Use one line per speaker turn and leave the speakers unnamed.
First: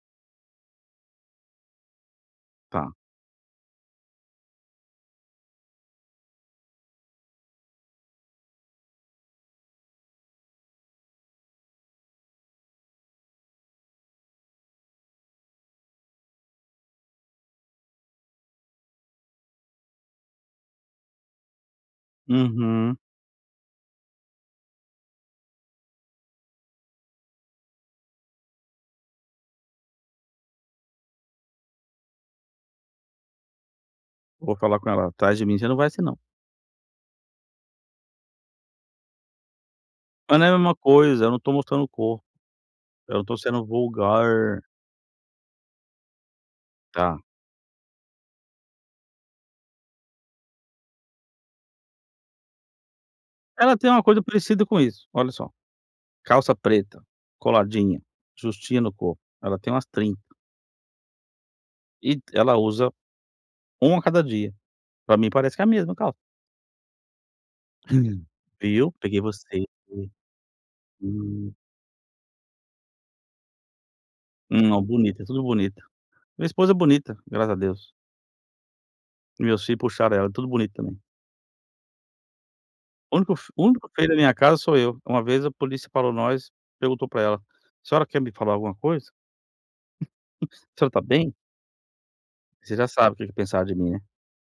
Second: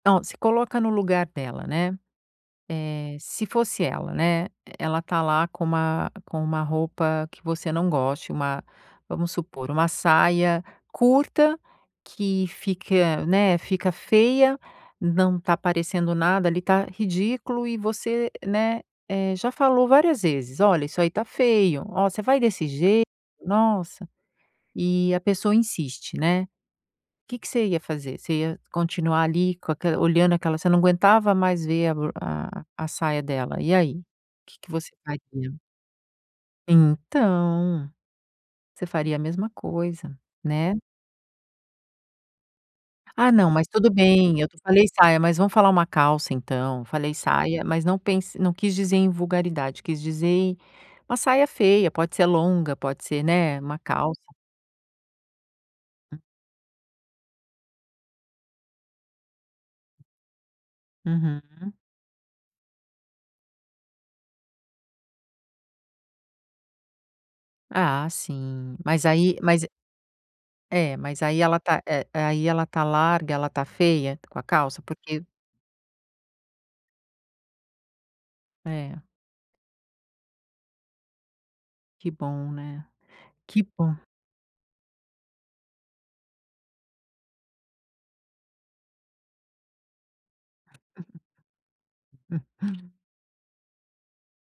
Então, se coloca no lugar dela, né,
Tá.
eh, se fosse ela, né, ela tá lá com uma com uma roupa que você não goste, uma, vamos supor, uma saia curta que fique, né, fica feia, não tá aparecendo nada ali, tá ridículo, e você, né, eh, já falou várias vezes: "Olha, isso aí tá feio, ó, você vai desse
Uhum.
jeito, nossa.", e a pessoa insiste, né. Que você ia fazer, você ia continuar ali com aque olhando aquela você não aguentava mais ver a b a a saia dela, e aí,
Vou
que que
falar com
você
ela: "Atrás de
faria?
mim você não vai assim, não!".
Então, você faria a mesma coisa,
Mas não é a
né.
mesma coisa, eu não tô mostrando o corpo, eu não
Ah,
tô
não,
sendo
mas tudo bem, eu te
vulgar
falei "saia", mas vamos falar uma "calça" então, falei
Tá.
"saia", mas não pense não quis dizer em "vulgaridade", quis dizer uma "saia feia", pode ser longa, pode ser, né, uma
Ela tem uma
"calça".
coisa parecida com isso, olha só:
Hum
calça preta, coladinha, justinha no corpo, ela tem umas 30.
Uhum.
E ela usa 1 a cada dia, pra mim parece que é a mesma calça. Hã!
Ah, sim,
Viu,
mas
peguei
aí mas
você
é é, mas aí
[unintelligible]
ela tá, eh, aí ela tá larga, ela tá feia com a calça,
Não,
porque
bonita, é tudo bonita, minha esposa é bonita, graças a Deus.
É.
Meus filhos puxaram ela, é tudo bonito também.
Que bom, né,
O único fe o
que
único
bom!
feio da minha casa sou eu, uma vez a polícia parou nós, perguntou pra ela: "A senhora quer me falar alguma coisa?". "A senhora tá bem?".
[unintelligible]
Você já sabe o que que é pensaram de mim, né.